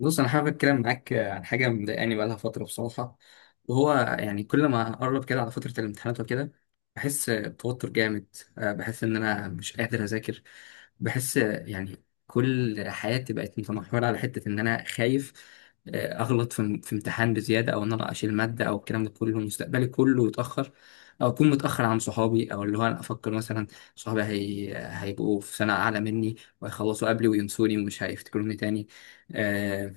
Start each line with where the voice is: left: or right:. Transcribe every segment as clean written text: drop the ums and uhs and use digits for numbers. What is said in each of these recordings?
left: بص، انا حابب اتكلم معاك عن حاجه مضايقاني بقالها فتره بصراحه. وهو يعني كل ما اقرب كده على فتره الامتحانات وكده بحس بتوتر جامد. بحس ان انا مش قادر اذاكر. بحس يعني كل حياتي بقت متمحوره على حته ان انا خايف، اغلط في امتحان بزياده، او ان انا اشيل ماده، او الكلام ده كله مستقبلي كله يتاخر، او اكون متاخر عن صحابي، او اللي هو انا افكر مثلا صحابي هيبقوا في سنه اعلى مني، وهيخلصوا قبلي وينسوني ومش هيفتكروني تاني. آه،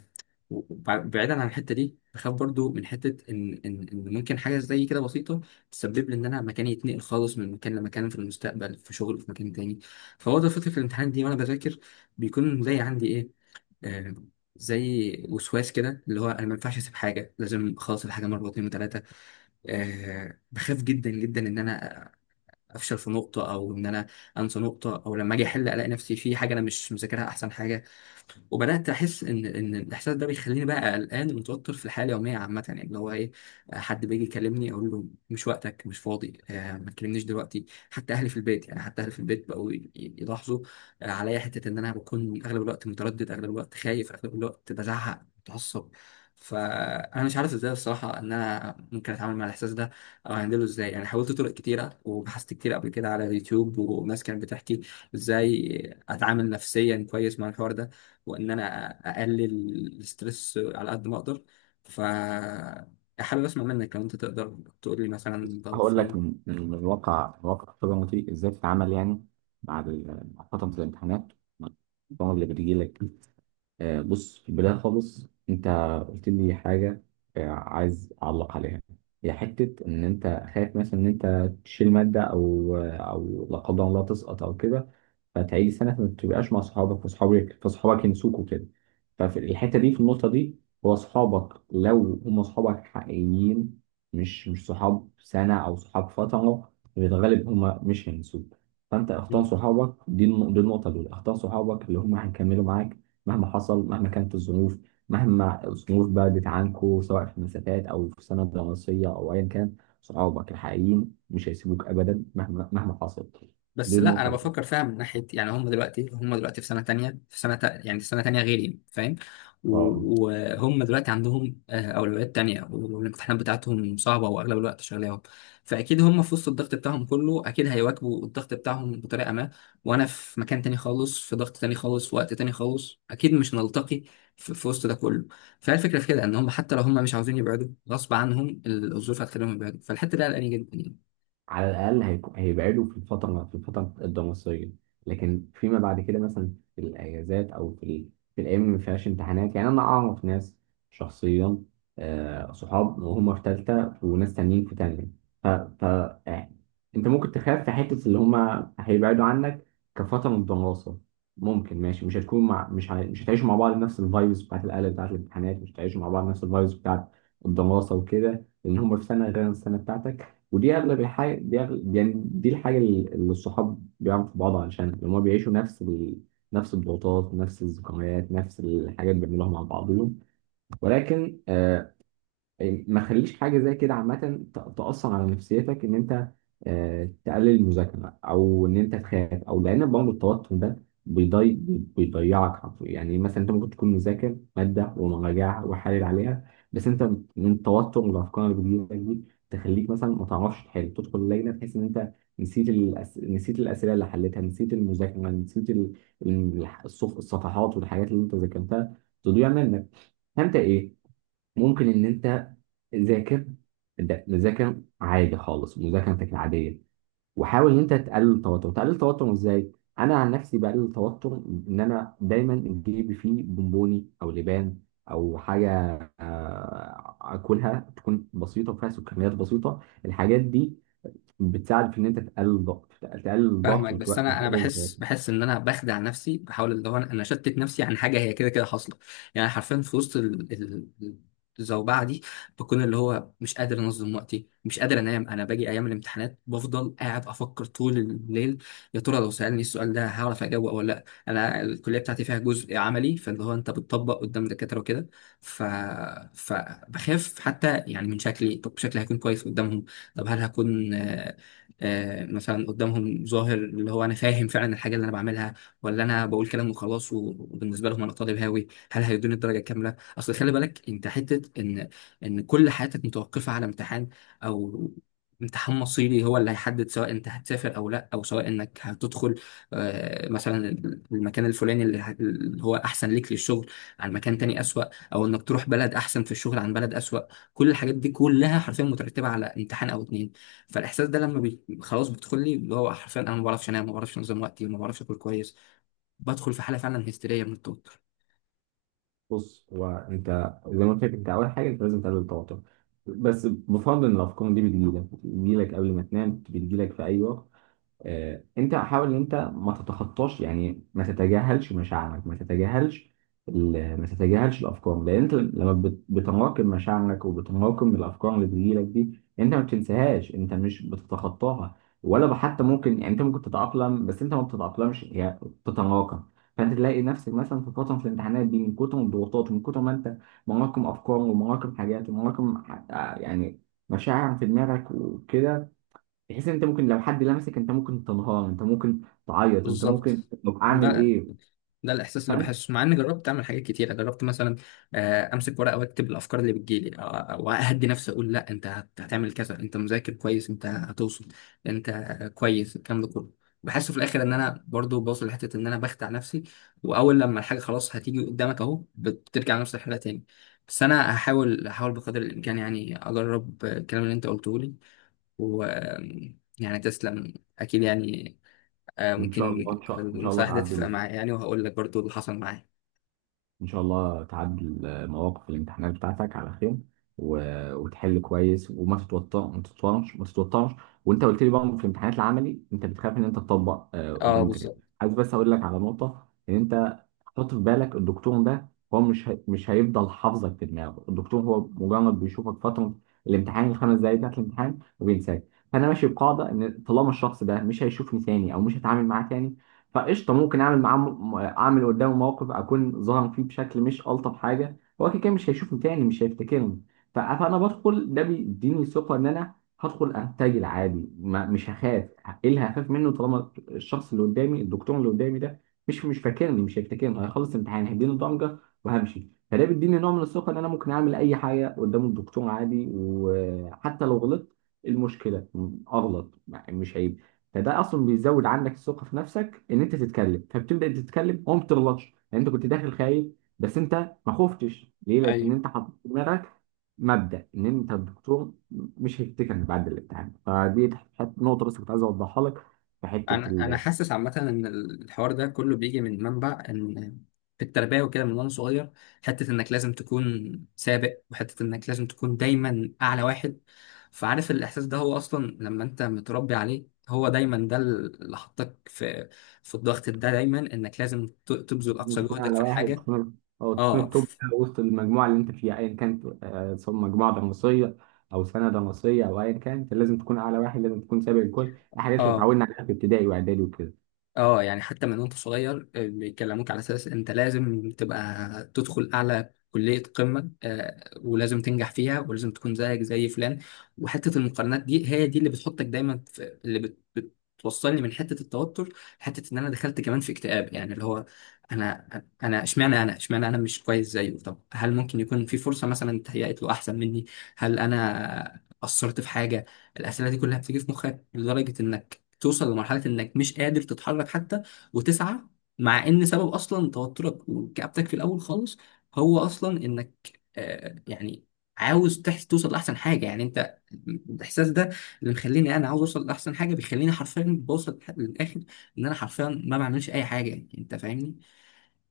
left: بعيدا عن الحته دي، بخاف برضو من حته ان ممكن حاجه زي كده بسيطه تسبب لي ان انا مكاني يتنقل خالص من مكان لمكان في المستقبل، في شغل في مكان تاني. فهو ده فكره الامتحان دي، وانا بذاكر بيكون زي عندي ايه، آه زي وسواس كده، اللي هو انا ما ينفعش اسيب حاجه، لازم اخلص الحاجه مره واثنين وثلاثه. بخاف جدا جدا ان انا افشل في نقطه، او ان انا انسى نقطه، او لما اجي احل الاقي نفسي في حاجه انا مش مذاكرها احسن حاجه. وبدات احس ان الاحساس ده بيخليني بقى قلقان ومتوتر في الحياه اليوميه عامه، يعني اللي هو ايه، حد بيجي يكلمني اقول له مش وقتك، مش فاضي، ما تكلمنيش دلوقتي. حتى اهلي في البيت، بقوا يلاحظوا عليا حته ان انا بكون اغلب الوقت متردد، اغلب الوقت خايف، اغلب الوقت بزعق متعصب. فانا مش عارف ازاي الصراحه ان انا ممكن اتعامل مع الاحساس ده، او هندله ازاي. يعني حاولت طرق كتيره، وبحثت كتير قبل كده على اليوتيوب، وناس كانت بتحكي ازاي اتعامل نفسيا كويس مع الحوار ده، وان انا اقلل الستريس على قد ما اقدر. ف حابب اسمع منك لو انت تقدر تقول لي مثلا لو
right: هقول لك
left: في.
right: من الواقع، من واقع خبرتي ازاي تتعامل يعني بعد مع فترة الامتحانات، مع الطلبة اللي بتجي لك. بص، في البداية خالص انت قلت لي حاجة، عايز اعلق عليها. هي حتة ان انت خايف مثلا ان انت تشيل مادة او لا قدر الله تسقط او كده، فتعيد السنه فما تبقاش مع صحابك، فصحابك ينسوك كده. ففي الحته دي، في النقطه دي، هو صحابك لو هم صحابك حقيقيين، مش صحاب سنه او صحاب فتره، في الغالب هم مش هينسوك. فانت اختار صحابك، دي النقطه، دول اختار صحابك اللي هم هيكملوا معاك مهما حصل، مهما كانت الظروف، مهما الظروف بعدت عنكوا، سواء في مسافات او في سنه دراسيه او ايا كان. صحابك الحقيقيين مش هيسيبوك ابدا مهما حصل. دي
left: بس لا، انا
right: النقطه الاولى.
left: بفكر فيها من ناحيه، يعني هم دلوقتي في سنه تانية، في سنه تا يعني في سنه تانية غيري، فاهم.
right: اه،
left: وهم دلوقتي عندهم اولويات تانية، والامتحانات بتاعتهم صعبه، واغلب الوقت شغلاهم. فاكيد هم في وسط الضغط بتاعهم كله، اكيد هيواكبوا الضغط بتاعهم بطريقه ما. وانا في مكان تاني خالص، في ضغط تاني خالص، في وقت تاني خالص، اكيد مش نلتقي في وسط ده كله. فهي الفكره في كده، ان هم حتى لو هم مش عاوزين يبعدوا، غصب عنهم الظروف هتخليهم يبعدوا، فالحته دي قلقاني جدا يعني.
right: على الاقل هيبعدوا في الفتره الدراسيه. لكن فيما بعد كده، مثلا في الاجازات او في الايام اللي ما فيهاش امتحانات، يعني انا اعرف ناس شخصيا، صحاب وهم في ثالثه وناس تانيين في تانيه. ف, ف... آه، انت ممكن تخاف في حته اللي هم هيبعدوا عنك كفتره من الدراسه. ممكن ماشي، مش هتكون مع مش ه... مش هتعيشوا مع بعض نفس الفايبس بتاعت القلق، بتاعت الامتحانات، مش هتعيشوا مع بعض نفس الفايبس بتاعت الدراسه وكده لان هم في سنه غير السنه بتاعتك. ودي اغلب الحاجه، دي أغلب يعني، دي الحاجه اللي الصحاب بيعملوا في بعض، علشان لما هما بيعيشوا نفس الضغوطات، نفس الذكريات، نفس الحاجات، بيعملوها مع بعضهم. ولكن ما خليش حاجه زي كده عامه تاثر على نفسيتك، ان انت تقلل المذاكره، او ان انت تخاف، او لان برضه التوتر ده بيضي بيضيعك حرفيا. يعني مثلا انت ممكن تكون مذاكر ماده ومراجعها وحالل عليها، بس انت من التوتر والافكار اللي بتجيلك دي تخليك مثلا ما تعرفش تحل، تدخل اللجنه تحس ان انت نسيت الاسئله اللي حليتها، نسيت المذاكره، نسيت الصفحات والحاجات اللي انت ذاكرتها تضيع منك. فانت ايه، ممكن ان انت ذاكر، ذاكر عادي خالص مذاكرتك العاديه، وحاول ان انت تقلل التوتر. تقلل التوتر ازاي؟ انا عن نفسي بقلل التوتر ان انا دايما جيبي فيه بونبوني او لبان او حاجه، اكلها تكون بسيطه وفيها سكريات بسيطه. الحاجات دي بتساعد في ان انت تقلل الضغط، تقلل الضغط
left: فاهمك، بس
right: وتقلل
left: انا بحس
right: التوتر.
left: بحس ان انا بخدع نفسي، بحاول اللي هو انا اشتت نفسي عن حاجه هي كده كده حاصله. يعني حرفيا في وسط ال- الزوبعه دي، بكون اللي هو مش قادر انظم وقتي، مش قادر انام. انا باجي ايام الامتحانات بفضل قاعد افكر طول الليل: يا ترى لو سالني السؤال ده هعرف اجاوبه ولا لا؟ انا الكليه بتاعتي فيها جزء عملي، فاللي هو انت بتطبق قدام دكاتره وكده. ف فبخاف حتى يعني من شكلي. طب شكلي هيكون كويس قدامهم؟ طب هل هكون مثلا قدامهم ظاهر اللي هو انا فاهم فعلا الحاجه اللي انا بعملها، ولا انا بقول كلام وخلاص؟ وبالنسبه لهم انا طالب هاوي، هل هيدوني الدرجه الكامله؟ اصل خلي بالك انت، حته ان كل حياتك متوقفه على امتحان، او امتحان مصيري هو اللي هيحدد سواء انت هتسافر او لا، او سواء انك هتدخل مثلا المكان الفلاني اللي هو احسن ليك للشغل عن مكان تاني اسوأ، او انك تروح بلد احسن في الشغل عن بلد اسوأ. كل الحاجات دي كلها حرفيا مترتبه على امتحان او اتنين. فالاحساس ده لما خلاص بيدخل لي، اللي هو حرفيا انا ما بعرفش انام، ما بعرفش انظم وقتي، ما بعرفش اكل كويس، بدخل في حاله فعلا هستيريه من التوتر.
right: بص، هو انت زي ما قلت لك، انت اول حاجه انت لازم تقلل التوتر. بس بفضل ان الافكار دي بتجيلك قبل ما تنام، بتجيلك في اي وقت. انت حاول ان انت ما تتخطاش، يعني ما تتجاهلش مشاعرك، ما تتجاهلش الافكار، لان انت لما بتراكم مشاعرك وبتراكم الافكار اللي بتجيلك دي، انت ما بتنساهاش، انت مش بتتخطاها، ولا حتى ممكن يعني انت ممكن تتاقلم. بس انت ما بتتاقلمش، هي بتتراكم. فانت تلاقي نفسك مثلا في فتره، في الامتحانات دي، من كتر الضغوطات ومن كتر ما انت مراكم افكار ومراكم حاجات ومراكم يعني مشاعر في دماغك وكده، بحيث ان انت ممكن لو حد لمسك انت ممكن تنهار، انت ممكن تعيط، انت ممكن،
left: بالظبط.
right: طب اعمل
left: ده
right: ايه؟
left: ده الاحساس اللي
right: فاهم.
left: بحسه مع اني جربت اعمل حاجات كتيره. جربت مثلا امسك ورقه واكتب الافكار اللي بتجيلي، واهدي نفسي، اقول: لا، انت هتعمل كذا، انت مذاكر كويس، انت هتوصل، انت كويس، الكلام ده كله. بحس في الاخر ان انا برضو بوصل لحته ان انا بخدع نفسي، واول لما الحاجه خلاص هتيجي قدامك اهو بترجع لنفس الحاله تاني. بس انا هحاول بقدر الامكان، يعني اجرب الكلام اللي انت قلته لي. و يعني تسلم. اكيد يعني، ممكن
right: ان شاء الله
left: المساعدة
right: تعدي،
left: تفرق معايا يعني، وهقول لك برضو اللي حصل معايا.
right: ان شاء الله تعدل مواقف الامتحانات بتاعتك على خير، و... وتحل كويس، وما تتوتر ما تتوترش، ما تتوترش. وانت قلت لي بقى، في الامتحانات العملي انت بتخاف ان انت تطبق
left: اه
right: قدام الدكاتره.
left: بالظبط.
right: عايز بس اقول لك على نقطه ان انت حط في بالك الدكتور ده هو مش هيفضل حافظك في دماغه. الدكتور هو مجرد بيشوفك فتره الامتحان، الـ 5 دقايق بتاعت الامتحان، وبينساك. فانا ماشي بقاعده ان طالما الشخص ده مش هيشوفني تاني او مش هتعامل معاه تاني، فقشطه، ممكن اعمل اعمل قدامه موقف اكون ظاهر فيه بشكل مش الطف حاجه. هو كده كده مش هيشوفني تاني، مش هيفتكرني. فانا بدخل، ده بيديني ثقه ان انا هدخل ارتجل عادي، ما مش هخاف. ايه اللي هخاف منه طالما الشخص اللي قدامي، الدكتور اللي قدامي ده مش فاكرني، مش هيفتكرني؟ هيخلص الامتحان هيديني ضمجه وهمشي. فده بيديني نوع من الثقه ان انا ممكن اعمل اي حاجه قدام الدكتور عادي، وحتى لو غلطت إيه المشكله؟ اغلط يعني، مش هيبقى. فده اصلا بيزود عندك الثقه في نفسك ان انت تتكلم، فبتبدا تتكلم وما بتغلطش. يعني انت كنت داخل خايف، بس انت ما خفتش ليه، لان
left: ايوه،
right: انت حطيت في دماغك مبدا ان انت الدكتور مش هيفتكرك بعد الامتحان. فدي نقطه بس كنت عايز اوضحها لك. في حته
left: انا حاسس عامه ان الحوار ده كله بيجي من منبع ان في التربيه وكده من وانا صغير، حته انك لازم تكون سابق، وحته انك لازم تكون دايما اعلى واحد. فعارف الاحساس ده، هو اصلا لما انت متربي عليه هو دايما، ده اللي حطك في الضغط ده، دايما انك لازم تبذل اقصى
right: التخين
left: جهدك
right: على
left: في
right: واحد،
left: الحاجه.
right: تكون
left: اه.
right: التوب وسط المجموعه اللي انت فيها ايا كانت، سواء مجموعه دراسيه او سنه دراسيه او ايا كانت. لازم تكون اعلى واحد، لازم تكون سابق الكل، الحاجات اللي
left: اه،
right: اتعودنا عليها في ابتدائي واعدادي وكده.
left: اه، يعني حتى من وانت صغير بيكلموك على اساس انت لازم تبقى تدخل اعلى كلية قمة، ولازم تنجح فيها، ولازم تكون زيك زي فلان. وحتة المقارنات دي، هي دي اللي بتحطك دايما في بتوصلني من حتة التوتر لحتة ان انا دخلت كمان في اكتئاب، يعني اللي هو انا انا اشمعنى انا مش كويس زيه. طب هل ممكن يكون في فرصة مثلا اتهيأت له احسن مني؟ هل انا قصرت في حاجة؟ الأسئلة دي كلها بتيجي في مخك لدرجة انك توصل لمرحلة انك مش قادر تتحرك حتى وتسعى، مع ان سبب اصلا توترك وكآبتك في الاول خالص هو اصلا انك يعني عاوز توصل لاحسن حاجة. يعني انت، الاحساس ده اللي مخليني انا عاوز اوصل لاحسن حاجة بيخليني حرفيا بوصل للاخر، ان انا حرفيا ما بعملش اي حاجة. يعني انت فاهمني؟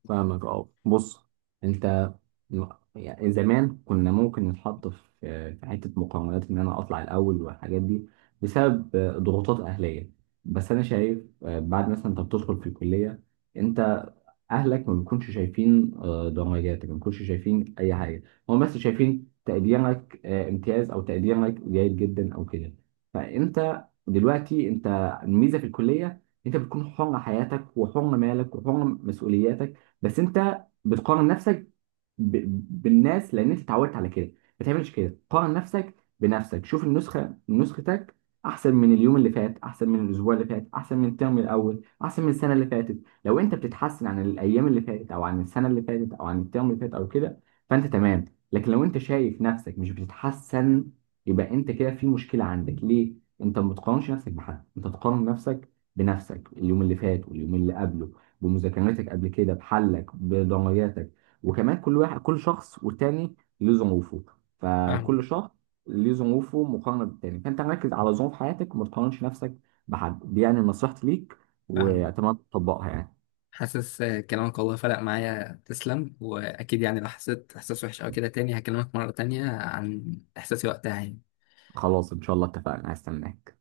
right: فاهمك. اه بص، انت م- يعني زمان كنا ممكن نتحط في حته مقارنات ان انا اطلع الاول والحاجات دي، بسبب ضغوطات اهليه. بس انا شايف بعد مثلا انت بتدخل في الكليه، انت اهلك ما بيكونش شايفين درجاتك، ما بيكونش شايفين اي حاجه، هم بس شايفين تقديرك امتياز او تقديرك جيد جدا او كده. فانت دلوقتي انت، الميزه في الكليه انت بتكون حر حياتك، وحر مالك، وحر مسؤولياتك. بس انت بتقارن نفسك ب... بالناس لان انت اتعودت على كده. ما تعملش كده، قارن نفسك بنفسك. شوف نسختك احسن من اليوم اللي فات، احسن من الاسبوع اللي فات، احسن من الترم الاول، احسن من السنه اللي فاتت. لو انت بتتحسن عن الايام اللي فاتت او عن السنه اللي فاتت او عن الترم اللي فات او كده، فانت تمام. لكن لو انت شايف نفسك مش بتتحسن، يبقى انت كده في مشكله. عندك ليه انت ما بتقارنش نفسك بحد؟ انت تقارن نفسك بنفسك، اليوم اللي فات واليوم اللي قبله، بمذاكرتك قبل كده، بحلك، بدرجاتك. وكمان كل شخص والتاني له ظروفه، فكل
left: فاهم.
right: شخص ليه ظروفه مقارنة بالتاني، فأنت ركز على ظروف حياتك وما تقارنش نفسك بحد. دي يعني نصيحتي ليك،
left: فاهم.
right: وأتمنى تطبقها يعني.
left: حاسس كلامك والله فرق معايا، تسلم. واكيد يعني لو حسيت احساس وحش او كده تاني هكلمك مرة تانية عن احساسي وقتها يعني.
right: خلاص إن شاء الله، اتفقنا، هستناك.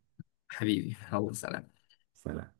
left: حبيبي، الله، سلام.
right: سلام.